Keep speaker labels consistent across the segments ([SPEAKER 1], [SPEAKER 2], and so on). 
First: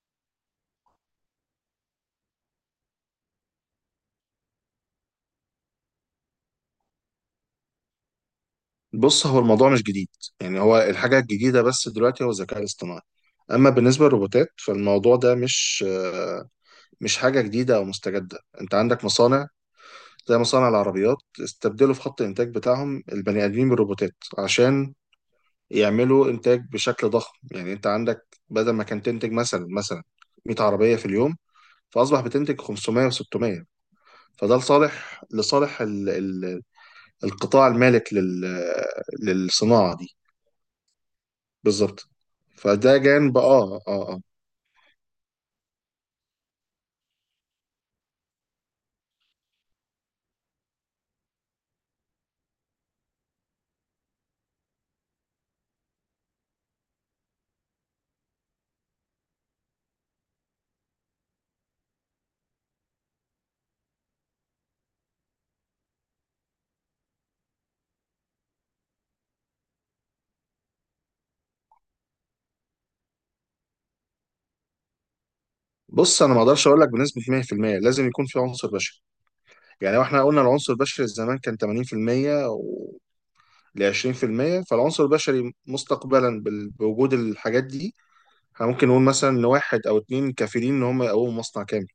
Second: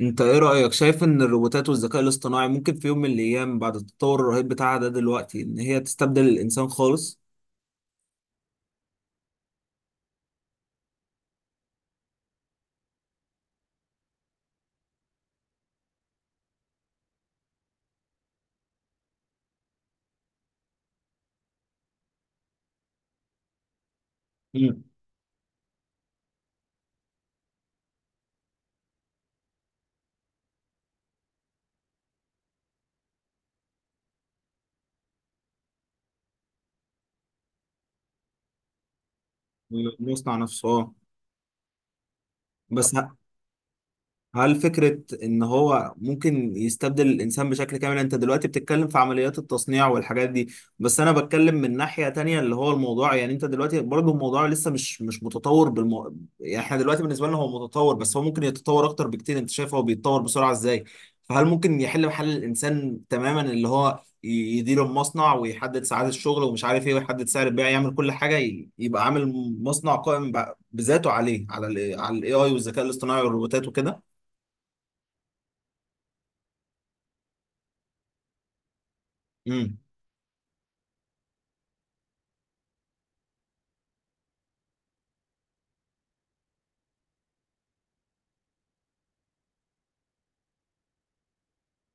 [SPEAKER 1] انت ايه رأيك شايف ان الروبوتات والذكاء الاصطناعي ممكن في يوم من الايام بعد التطور الرهيب بتاعها ده دلوقتي ان هي تستبدل الانسان خالص؟
[SPEAKER 2] بص، هو الموضوع مش جديد. يعني هو الحاجة الجديدة بس دلوقتي هو الذكاء الاصطناعي. أما بالنسبة للروبوتات فالموضوع ده مش مش حاجة جديدة أو مستجدة. أنت عندك مصانع زي مصانع العربيات استبدلوا في خط الإنتاج بتاعهم البني آدمين بالروبوتات
[SPEAKER 1] مم.
[SPEAKER 2] عشان يعملوا إنتاج بشكل ضخم. يعني أنت عندك بدل ما كان تنتج مثلا 100 عربية في اليوم، فأصبح بتنتج 500 و600. فده لصالح القطاع المالك للصناعة دي.
[SPEAKER 1] ويصنع نفسه اه.
[SPEAKER 2] بالظبط.
[SPEAKER 1] بس
[SPEAKER 2] فده جانب
[SPEAKER 1] هل فكرة إن هو ممكن يستبدل الإنسان بشكل كامل؟ أنت دلوقتي بتتكلم في عمليات التصنيع والحاجات دي، بس أنا بتكلم من ناحية تانية اللي هو الموضوع يعني أنت دلوقتي برضه الموضوع لسه مش متطور يعني إحنا دلوقتي بالنسبة لنا هو متطور بس هو ممكن يتطور أكتر بكتير، أنت شايف هو بيتطور بسرعة إزاي؟ فهل ممكن يحل محل الإنسان تماما اللي هو يدير المصنع ويحدد ساعات الشغل ومش عارف إيه ويحدد سعر البيع يعمل كل حاجة يبقى عامل مصنع قائم بذاته عليه على ال AI والذكاء الاصطناعي والروبوتات وكده؟
[SPEAKER 2] بص، انا ما اقدرش اقول لك بنسبه 100% لازم يكون في عنصر بشري.
[SPEAKER 1] امم
[SPEAKER 2] يعني واحنا قلنا العنصر البشري زمان كان 80% و ل 20%، فالعنصر البشري مستقبلا بوجود الحاجات دي احنا ممكن نقول مثلا ان واحد او اتنين كافيين ان هم يقوموا مصنع كامل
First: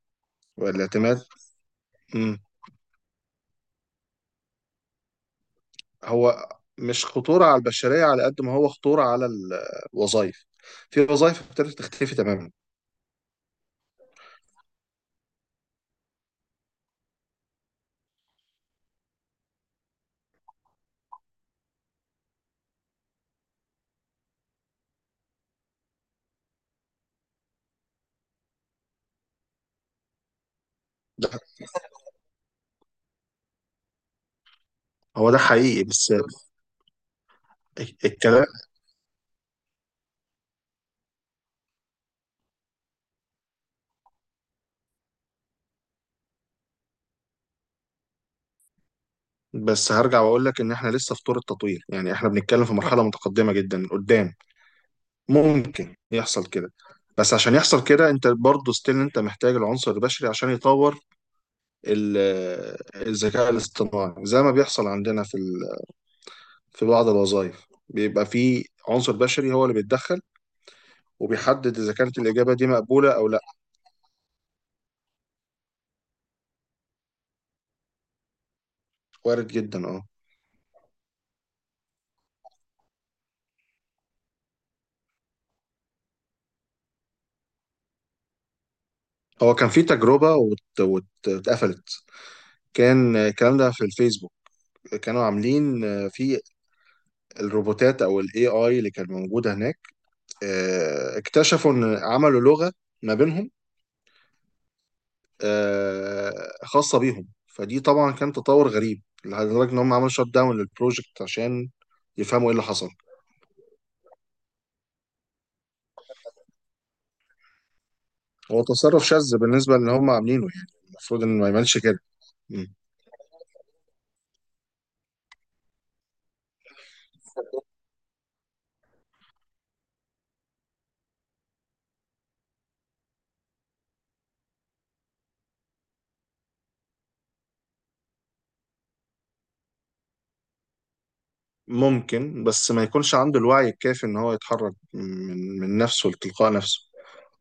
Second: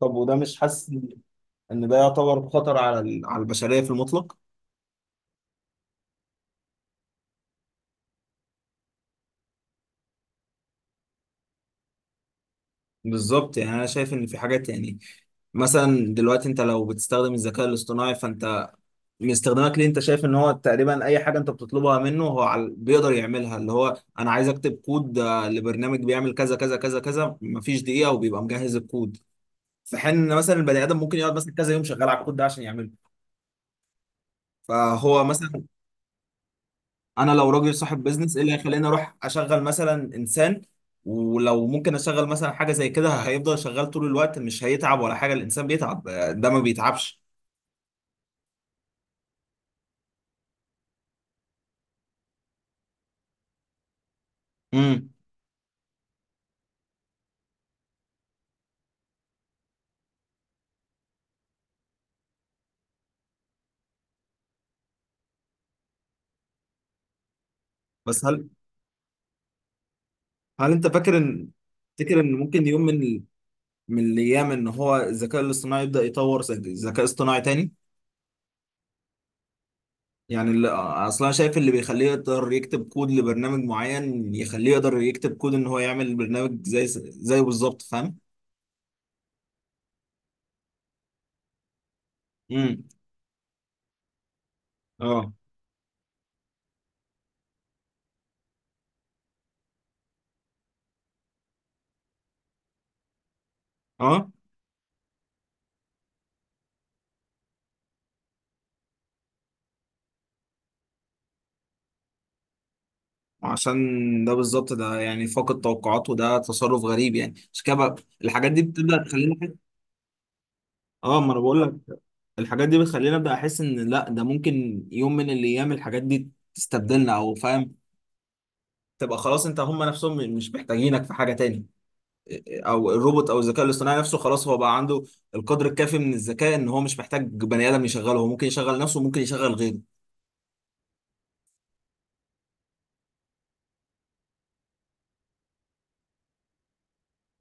[SPEAKER 1] طب وده مش حاسس
[SPEAKER 2] والاعتماد.
[SPEAKER 1] ان ده
[SPEAKER 2] مم.
[SPEAKER 1] يعتبر خطر على البشريه في المطلق.
[SPEAKER 2] هو مش خطوره على البشريه على قد ما هو خطوره على الوظائف. في وظائف ابتدت تختفي تماما.
[SPEAKER 1] بالظبط يعني انا شايف ان في حاجات يعني مثلا دلوقتي انت لو بتستخدم الذكاء الاصطناعي فانت من استخدامك ليه انت شايف ان هو تقريبا اي حاجه انت بتطلبها منه هو بيقدر يعملها اللي هو انا عايز اكتب كود لبرنامج بيعمل كذا كذا كذا كذا مفيش دقيقه وبيبقى مجهز الكود. في حين ان مثلا البني ادم ممكن يقعد مثلا كذا يوم شغال على الكود ده عشان يعمله، فهو
[SPEAKER 2] هو ده
[SPEAKER 1] مثلا
[SPEAKER 2] حقيقي بس
[SPEAKER 1] انا لو راجل صاحب بيزنس ايه
[SPEAKER 2] الكلام.
[SPEAKER 1] اللي هيخليني اروح اشغل مثلا انسان ولو ممكن اشغل مثلا حاجه زي كده هيفضل شغال طول الوقت مش هيتعب ولا حاجه. الانسان بيتعب، ده ما بيتعبش.
[SPEAKER 2] بس هرجع واقول لك ان احنا لسه في طور التطوير. يعني احنا بنتكلم في مرحله متقدمه جدا قدام،
[SPEAKER 1] امم
[SPEAKER 2] ممكن يحصل كده. بس عشان يحصل كده انت برضه ستيل انت محتاج العنصر البشري عشان يطور ال- الذكاء الاصطناعي. زي ما بيحصل عندنا في في بعض الوظائف
[SPEAKER 1] بس
[SPEAKER 2] بيبقى
[SPEAKER 1] هل
[SPEAKER 2] في عنصر بشري هو اللي بيتدخل
[SPEAKER 1] هل انت فاكر ان
[SPEAKER 2] وبيحدد اذا كانت
[SPEAKER 1] تفتكر ان
[SPEAKER 2] الاجابه
[SPEAKER 1] ممكن
[SPEAKER 2] دي
[SPEAKER 1] يوم
[SPEAKER 2] مقبوله
[SPEAKER 1] من
[SPEAKER 2] او لا.
[SPEAKER 1] من الايام ان هو الذكاء الاصطناعي يبدا يطور ذكاء اصطناعي تاني؟
[SPEAKER 2] وارد جدا، اه.
[SPEAKER 1] يعني اللي اصلا أنا شايف اللي بيخليه يقدر يكتب كود لبرنامج معين يخليه يقدر يكتب كود ان هو يعمل برنامج زي زيه بالظبط فاهم.
[SPEAKER 2] هو كان في تجربه واتقفلت.
[SPEAKER 1] امم
[SPEAKER 2] كان الكلام ده في الفيسبوك. كانوا
[SPEAKER 1] اه
[SPEAKER 2] عاملين في الروبوتات او الاي اي اللي كانت موجوده هناك، اكتشفوا ان عملوا لغه ما بينهم،
[SPEAKER 1] اه
[SPEAKER 2] آه، خاصه بيهم. فدي طبعا كان تطور غريب لدرجه ان هم عملوا شت داون للبروجكت عشان يفهموا ايه اللي حصل.
[SPEAKER 1] عشان ده بالظبط ده يعني فاقد توقعات وده تصرف غريب يعني عشان كده بقى الحاجات دي
[SPEAKER 2] هو
[SPEAKER 1] بتبدأ
[SPEAKER 2] تصرف
[SPEAKER 1] تخليني
[SPEAKER 2] شاذ بالنسبه للي هم عاملينه، يعني
[SPEAKER 1] اه
[SPEAKER 2] المفروض
[SPEAKER 1] ما
[SPEAKER 2] ان
[SPEAKER 1] انا
[SPEAKER 2] ما
[SPEAKER 1] بقول
[SPEAKER 2] يعملش
[SPEAKER 1] لك
[SPEAKER 2] كده.
[SPEAKER 1] الحاجات
[SPEAKER 2] مم.
[SPEAKER 1] دي بتخليني ابدا احس ان لا ده ممكن يوم من الايام الحاجات دي تستبدلنا او فاهم تبقى خلاص. انت هم نفسهم مش محتاجينك في حاجه تاني، او الروبوت او الذكاء الاصطناعي نفسه خلاص هو بقى عنده القدر الكافي من الذكاء ان هو مش محتاج بني ادم يشغله. هو ممكن يشغل نفسه وممكن يشغل غيره.
[SPEAKER 2] ممكن، بس ما يكونش عنده الوعي الكافي ان هو يتحرك من نفسه لتلقاء نفسه.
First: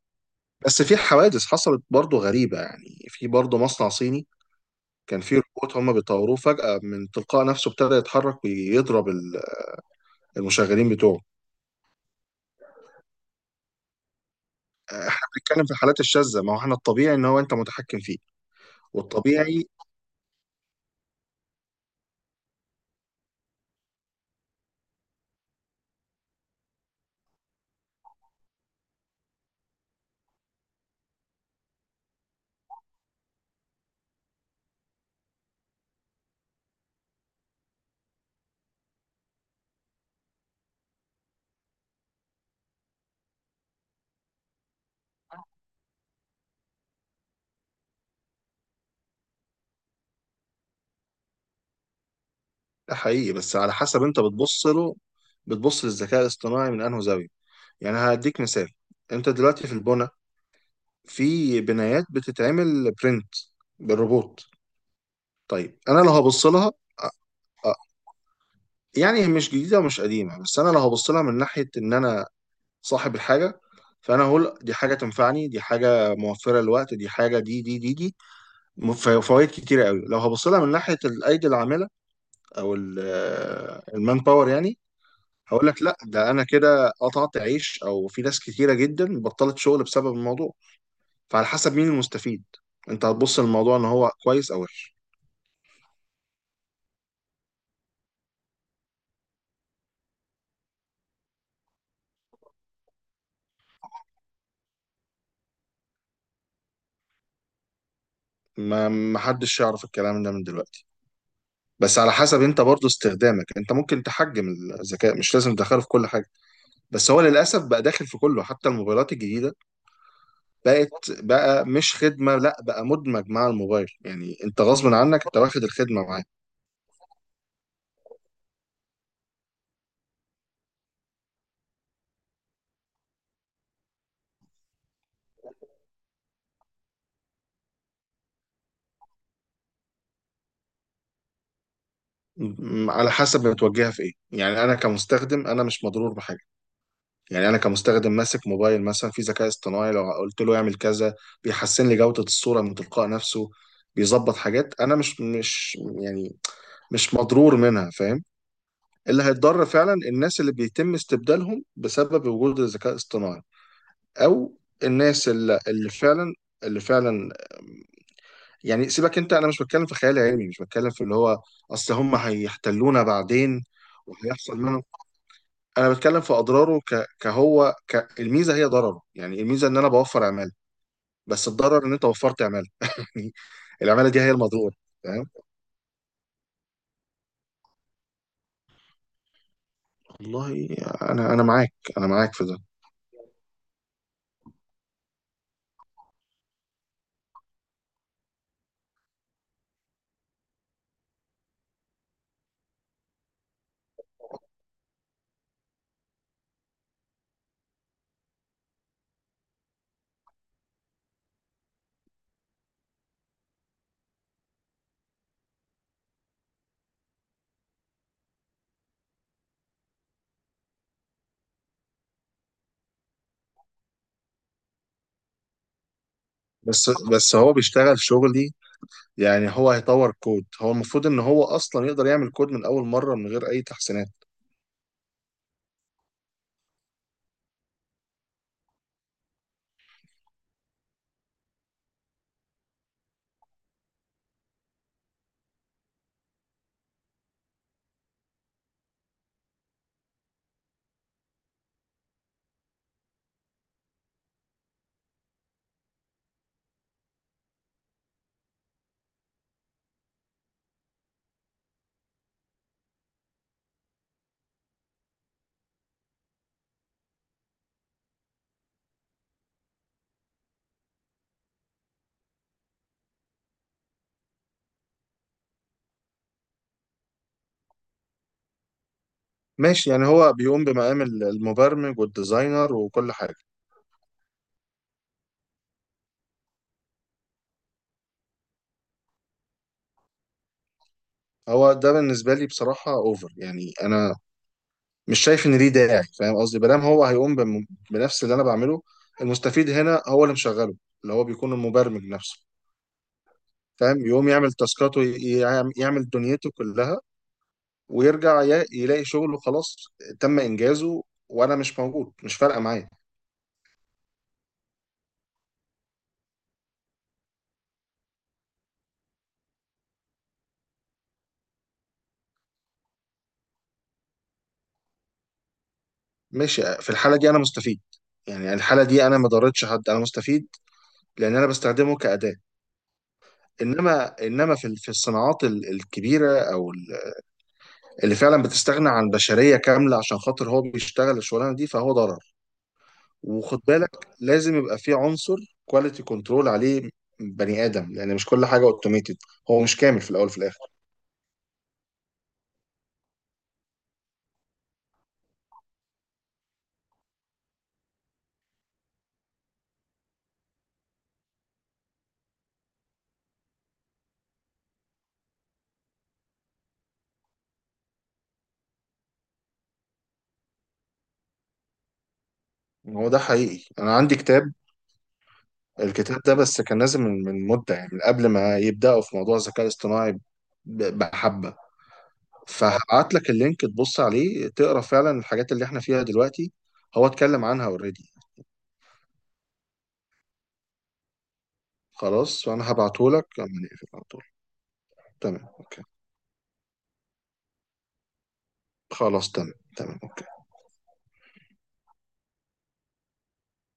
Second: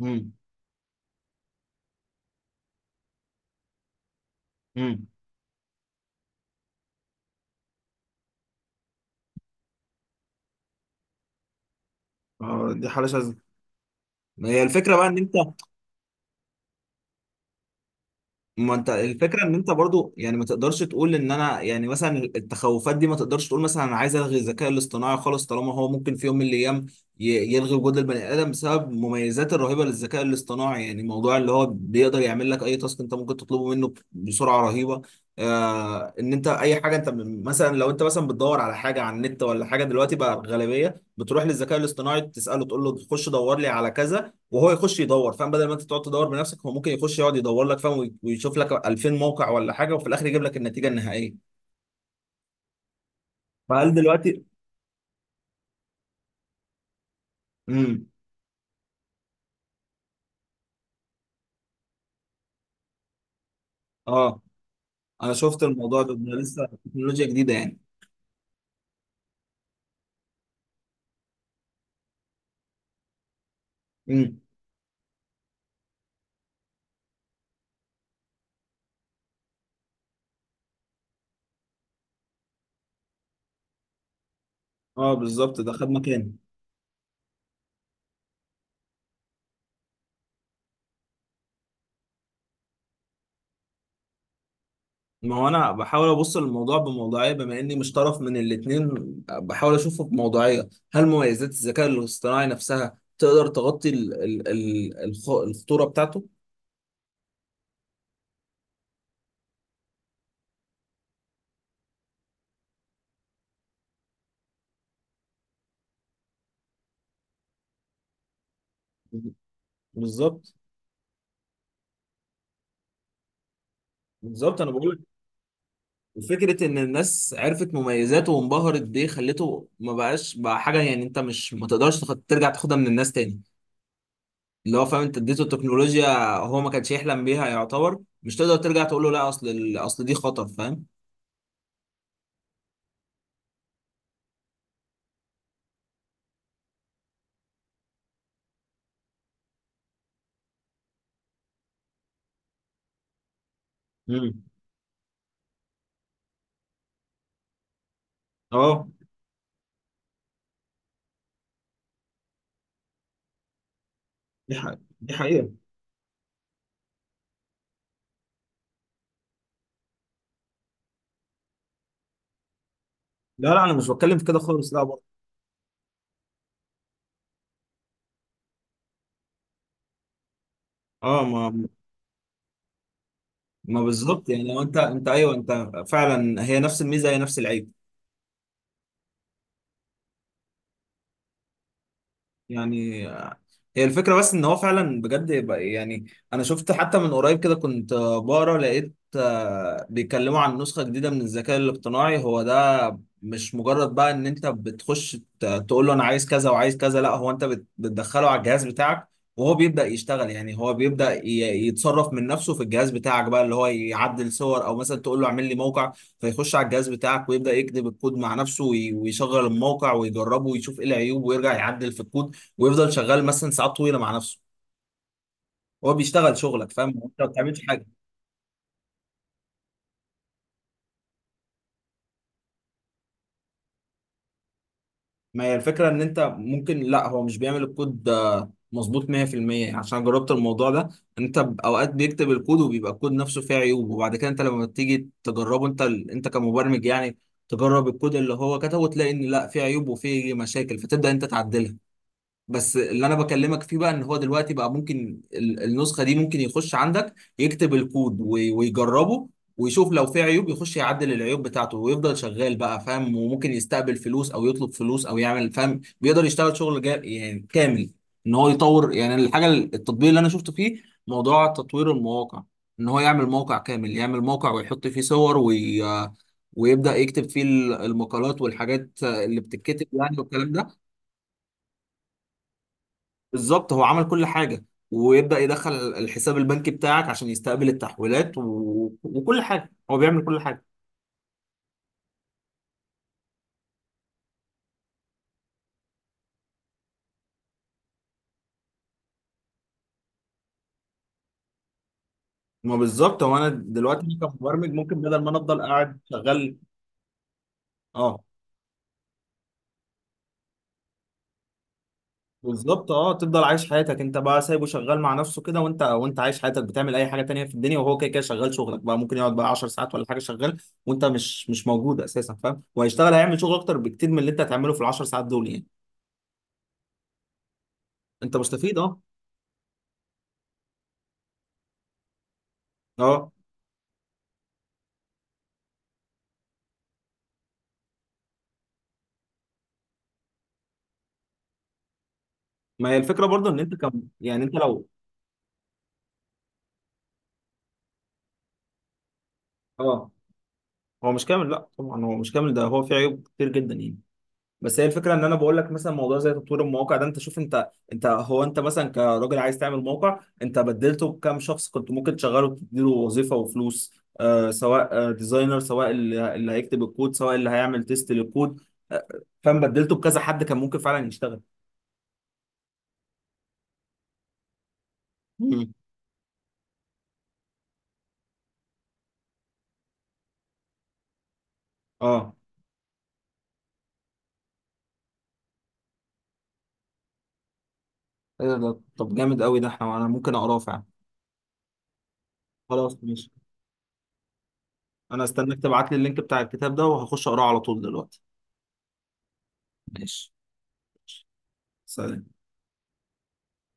[SPEAKER 1] امم
[SPEAKER 2] بس في حوادث حصلت برضه غريبة يعني. في برضه مصنع صيني
[SPEAKER 1] امم
[SPEAKER 2] كان في روبوت هم بيطوروه، فجأة من تلقاء نفسه ابتدى يتحرك ويضرب المشغلين بتوعه.
[SPEAKER 1] اه دي حاله شاذه. ما هي الفكره بقى ان
[SPEAKER 2] احنا
[SPEAKER 1] انت
[SPEAKER 2] بنتكلم في الحالات الشاذة، ما هو احنا الطبيعي ان هو انت متحكم فيه
[SPEAKER 1] ما انت الفكره ان
[SPEAKER 2] والطبيعي.
[SPEAKER 1] انت برضو يعني ما تقدرش تقول ان انا يعني مثلا التخوفات دي ما تقدرش تقول مثلا انا عايز الغي الذكاء الاصطناعي خالص طالما هو ممكن في يوم من الايام يلغي وجود البني ادم بسبب المميزات الرهيبه للذكاء الاصطناعي، يعني موضوع اللي هو بيقدر يعمل لك اي تاسك انت ممكن تطلبه منه بسرعه رهيبه. ان انت اي حاجه انت مثلا لو انت مثلا بتدور على حاجه على النت ولا حاجه دلوقتي بقى الغالبيه بتروح للذكاء الاصطناعي تساله تقول له خش دور لي على كذا وهو يخش يدور، فاهم؟ بدل ما انت تقعد تدور بنفسك هو ممكن يخش يقعد يدور لك فاهم ويشوف لك 2000 موقع ولا حاجه وفي الاخر يجيب لك النتيجه النهائيه.
[SPEAKER 2] ده حقيقي، بس على
[SPEAKER 1] فهل
[SPEAKER 2] حسب انت
[SPEAKER 1] دلوقتي
[SPEAKER 2] بتبص له. بتبص للذكاء الاصطناعي من انه زاوية؟ يعني
[SPEAKER 1] امم
[SPEAKER 2] هديك مثال. انت دلوقتي في البنا، في بنايات بتتعمل برنت
[SPEAKER 1] اه
[SPEAKER 2] بالروبوت.
[SPEAKER 1] انا شفت
[SPEAKER 2] طيب، انا
[SPEAKER 1] الموضوع
[SPEAKER 2] لو
[SPEAKER 1] ده
[SPEAKER 2] هبص
[SPEAKER 1] لسه
[SPEAKER 2] لها أ-
[SPEAKER 1] تكنولوجيا جديده
[SPEAKER 2] أ-
[SPEAKER 1] يعني.
[SPEAKER 2] يعني مش جديدة ومش قديمة. بس انا لو هبص لها من ناحية ان انا صاحب الحاجه، فانا
[SPEAKER 1] امم
[SPEAKER 2] هقول دي حاجه تنفعني، دي حاجه موفره للوقت، دي حاجه دي دي دي دي فوائد كتيره قوي. لو هبص لها من ناحيه الايدي العامله او المان باور، يعني
[SPEAKER 1] اه بالظبط
[SPEAKER 2] هقول
[SPEAKER 1] ده
[SPEAKER 2] لك
[SPEAKER 1] خد
[SPEAKER 2] لا، ده
[SPEAKER 1] مكاني.
[SPEAKER 2] انا كده قطعت عيش، او في ناس كتيره جدا بطلت شغل بسبب الموضوع. فعلى حسب مين المستفيد انت هتبص للموضوع ان هو كويس او وحش.
[SPEAKER 1] ما هو انا بحاول ابص للموضوع بموضوعيه بما اني مش طرف من الاثنين، بحاول اشوفه بموضوعيه. هل مميزات الذكاء الاصطناعي نفسها تقدر تغطي الخطوره بتاعته؟
[SPEAKER 2] ما ما حدش يعرف الكلام ده من دلوقتي. بس على حسب انت برضو استخدامك، انت ممكن تحجم الذكاء، مش لازم تدخله في كل حاجه. بس هو للاسف بقى داخل في كله، حتى الموبايلات الجديده
[SPEAKER 1] بالظبط
[SPEAKER 2] بقت، بقى مش خدمه لا، بقى مدمج مع الموبايل، يعني
[SPEAKER 1] بالظبط
[SPEAKER 2] انت
[SPEAKER 1] انا
[SPEAKER 2] غصب
[SPEAKER 1] بقول
[SPEAKER 2] عنك انت واخد الخدمه معاه.
[SPEAKER 1] وفكرة إن الناس عرفت مميزاته وانبهرت بيه خلته ما بقاش بقى حاجة يعني أنت مش ما تقدرش ترجع تاخدها من الناس تاني. اللي هو فاهم أنت اديته التكنولوجيا هو ما كانش يحلم بيها، يعتبر مش تقدر ترجع تقول له لا أصل دي خطر فاهم؟
[SPEAKER 2] على حسب بتوجهها في ايه. يعني انا كمستخدم انا مش مضرور بحاجه. يعني انا كمستخدم ماسك موبايل مثلا في ذكاء اصطناعي، لو قلت له يعمل كذا بيحسن لي جوده الصوره من تلقاء نفسه، بيظبط
[SPEAKER 1] امم
[SPEAKER 2] حاجات انا مش يعني مش مضرور منها، فاهم.
[SPEAKER 1] أه
[SPEAKER 2] اللي هيتضر فعلا الناس اللي بيتم استبدالهم بسبب وجود الذكاء الاصطناعي،
[SPEAKER 1] دي
[SPEAKER 2] او
[SPEAKER 1] حقيقة دي
[SPEAKER 2] الناس
[SPEAKER 1] حقيقة.
[SPEAKER 2] اللي فعلا اللي فعلا يعني سيبك انت، انا مش بتكلم في خيال علمي، مش بتكلم في اللي هو اصل هم هيحتلونا
[SPEAKER 1] لا لا
[SPEAKER 2] بعدين
[SPEAKER 1] أنا مش بتكلم في كده
[SPEAKER 2] وهيحصل
[SPEAKER 1] خالص
[SPEAKER 2] لنا.
[SPEAKER 1] لا برضه.
[SPEAKER 2] انا بتكلم في اضراره الميزه هي ضرره. يعني الميزه ان انا بوفر عماله،
[SPEAKER 1] أه
[SPEAKER 2] بس
[SPEAKER 1] ما
[SPEAKER 2] الضرر ان انت وفرت عماله يعني.
[SPEAKER 1] ما
[SPEAKER 2] العماله دي
[SPEAKER 1] بالظبط
[SPEAKER 2] هي
[SPEAKER 1] يعني هو
[SPEAKER 2] المضرور،
[SPEAKER 1] أنت
[SPEAKER 2] فاهم.
[SPEAKER 1] أيوه أنت فعلا هي نفس الميزة هي نفس العيب.
[SPEAKER 2] والله انا انا معاك في ده.
[SPEAKER 1] يعني هي الفكرة بس ان هو فعلا بجد يعني انا شفت حتى من قريب كده كنت بقرا لقيت بيتكلموا عن نسخة جديدة من الذكاء الاصطناعي. هو ده مش مجرد بقى ان انت بتخش تقول له انا عايز كذا وعايز كذا، لا هو انت بتدخله على الجهاز بتاعك وهو بيبدأ يشتغل. يعني هو بيبدأ يتصرف من نفسه في الجهاز بتاعك بقى اللي هو يعدل صور او مثلا تقول له اعمل لي موقع فيخش على الجهاز بتاعك ويبدأ يكتب الكود مع نفسه ويشغل الموقع ويجربه ويشوف ايه العيوب ويرجع يعدل في الكود ويفضل شغال مثلا ساعات طويله مع نفسه. هو بيشتغل شغلك فاهم
[SPEAKER 2] بس
[SPEAKER 1] انت ما
[SPEAKER 2] بس هو
[SPEAKER 1] بتعملش حاجه.
[SPEAKER 2] بيشتغل شغلي. يعني هو هيطور كود؟ هو المفروض ان هو اصلا يقدر يعمل كود من اول مره من غير اي تحسينات.
[SPEAKER 1] ما هي الفكره ان انت ممكن لا هو مش بيعمل الكود ده مظبوط 100% عشان جربت الموضوع ده. انت اوقات بيكتب الكود وبيبقى الكود نفسه فيه عيوب، وبعد كده انت لما تيجي تجربه انت انت كمبرمج يعني تجرب الكود اللي هو كتبه وتلاقي ان لا فيه عيوب وفيه مشاكل فتبدا انت تعدلها. بس اللي انا بكلمك فيه بقى ان هو دلوقتي بقى ممكن النسخه دي ممكن يخش عندك يكتب الكود ويجربه ويشوف لو في عيوب يخش يعدل العيوب بتاعته ويفضل شغال بقى فاهم وممكن يستقبل فلوس او يطلب فلوس او يعمل فاهم. بيقدر يشتغل شغل جا يعني كامل، ان هو يطور يعني الحاجه التطبيق اللي انا شفته فيه موضوع تطوير المواقع. ان هو يعمل موقع كامل، يعمل موقع ويحط فيه صور ويبدأ يكتب فيه المقالات والحاجات اللي بتتكتب
[SPEAKER 2] ماشي، يعني
[SPEAKER 1] يعني
[SPEAKER 2] هو
[SPEAKER 1] والكلام
[SPEAKER 2] بيقوم
[SPEAKER 1] ده.
[SPEAKER 2] بمقام المبرمج والديزاينر وكل حاجة.
[SPEAKER 1] بالظبط هو عمل كل حاجة. ويبدأ يدخل الحساب البنكي بتاعك عشان يستقبل التحويلات وكل حاجة هو بيعمل كل حاجة.
[SPEAKER 2] هو ده بالنسبة لي بصراحة اوفر. يعني انا مش شايف ان ليه داعي، فاهم قصدي؟ بلام هو هيقوم بنفس اللي انا بعمله. المستفيد هنا هو اللي مشغله، اللي هو بيكون المبرمج نفسه،
[SPEAKER 1] ما بالظبط هو انا دلوقتي
[SPEAKER 2] فاهم.
[SPEAKER 1] أنا
[SPEAKER 2] يقوم يعمل
[SPEAKER 1] كمبرمج ممكن
[SPEAKER 2] تاسكاته،
[SPEAKER 1] بدل ما انا افضل قاعد
[SPEAKER 2] يعمل دنيته
[SPEAKER 1] شغال.
[SPEAKER 2] كلها،
[SPEAKER 1] اه
[SPEAKER 2] ويرجع يلاقي شغله خلاص تم انجازه وانا مش موجود. مش فارقة معايا.
[SPEAKER 1] بالظبط اه تفضل عايش حياتك انت بقى سايبه شغال مع نفسه كده، وانت عايش حياتك بتعمل اي حاجة تانية في الدنيا وهو كده كده شغال شغلك بقى ممكن يقعد بقى 10 ساعات ولا حاجة شغال وانت مش موجود اساسا فاهم وهيشتغل هيعمل شغل اكتر بكتير من اللي انت هتعمله في ال 10 ساعات دول يعني.
[SPEAKER 2] ماشي، في الحالة دي انا مستفيد.
[SPEAKER 1] انت
[SPEAKER 2] يعني
[SPEAKER 1] مستفيد
[SPEAKER 2] الحالة
[SPEAKER 1] اه.
[SPEAKER 2] دي انا ما ضرتش حد، انا مستفيد، لان انا بستخدمه كأداة.
[SPEAKER 1] اه
[SPEAKER 2] انما في في الصناعات الكبيره اللي فعلا بتستغنى عن بشريه كامله عشان خاطر هو بيشتغل الشغلانه دي، فهو ضرر.
[SPEAKER 1] ما هي الفكرة برضه ان
[SPEAKER 2] وخد
[SPEAKER 1] انت
[SPEAKER 2] بالك،
[SPEAKER 1] كم يعني انت
[SPEAKER 2] لازم يبقى
[SPEAKER 1] لو
[SPEAKER 2] في عنصر كواليتي كنترول عليه بني ادم، لان مش كل حاجه اوتوميتد. هو مش كامل
[SPEAKER 1] اه
[SPEAKER 2] في الاول وفي الاخر.
[SPEAKER 1] هو مش كامل. لا طبعا هو مش كامل ده هو فيه عيوب كتير جدا يعني. بس هي الفكره ان انا بقول لك مثلا موضوع زي تطوير المواقع ده انت شوف انت هو انت مثلا كراجل عايز تعمل موقع انت بدلته بكام شخص كنت ممكن تشغله تديله وظيفه وفلوس، سواء ديزاينر سواء اللي هيكتب الكود سواء اللي هيعمل تيست للكود، آه فاهم بدلته بكذا حد كان ممكن فعلا يشتغل.
[SPEAKER 2] هو ده حقيقي. انا عندي كتاب،
[SPEAKER 1] مم.
[SPEAKER 2] الكتاب ده بس كان نازل من مده، يعني من قبل ما يبداوا في موضوع الذكاء الاصطناعي، بحبه.
[SPEAKER 1] اه
[SPEAKER 2] فهبعت لك اللينك تبص عليه تقرا فعلا الحاجات اللي احنا فيها دلوقتي هو اتكلم عنها اوريدي.
[SPEAKER 1] ايه ده طب جامد قوي، ده احنا انا ممكن اقراه فعلا.
[SPEAKER 2] خلاص، فأنا
[SPEAKER 1] خلاص
[SPEAKER 2] هبعتهولك
[SPEAKER 1] ماشي.
[SPEAKER 2] لما نقفل على طول.
[SPEAKER 1] انا
[SPEAKER 2] تمام،
[SPEAKER 1] استناك
[SPEAKER 2] أوكي.
[SPEAKER 1] تبعت لي اللينك بتاع الكتاب ده وهخش اقراه على طول دلوقتي.
[SPEAKER 2] خلاص، تمام أوكي.
[SPEAKER 1] ماشي سلام.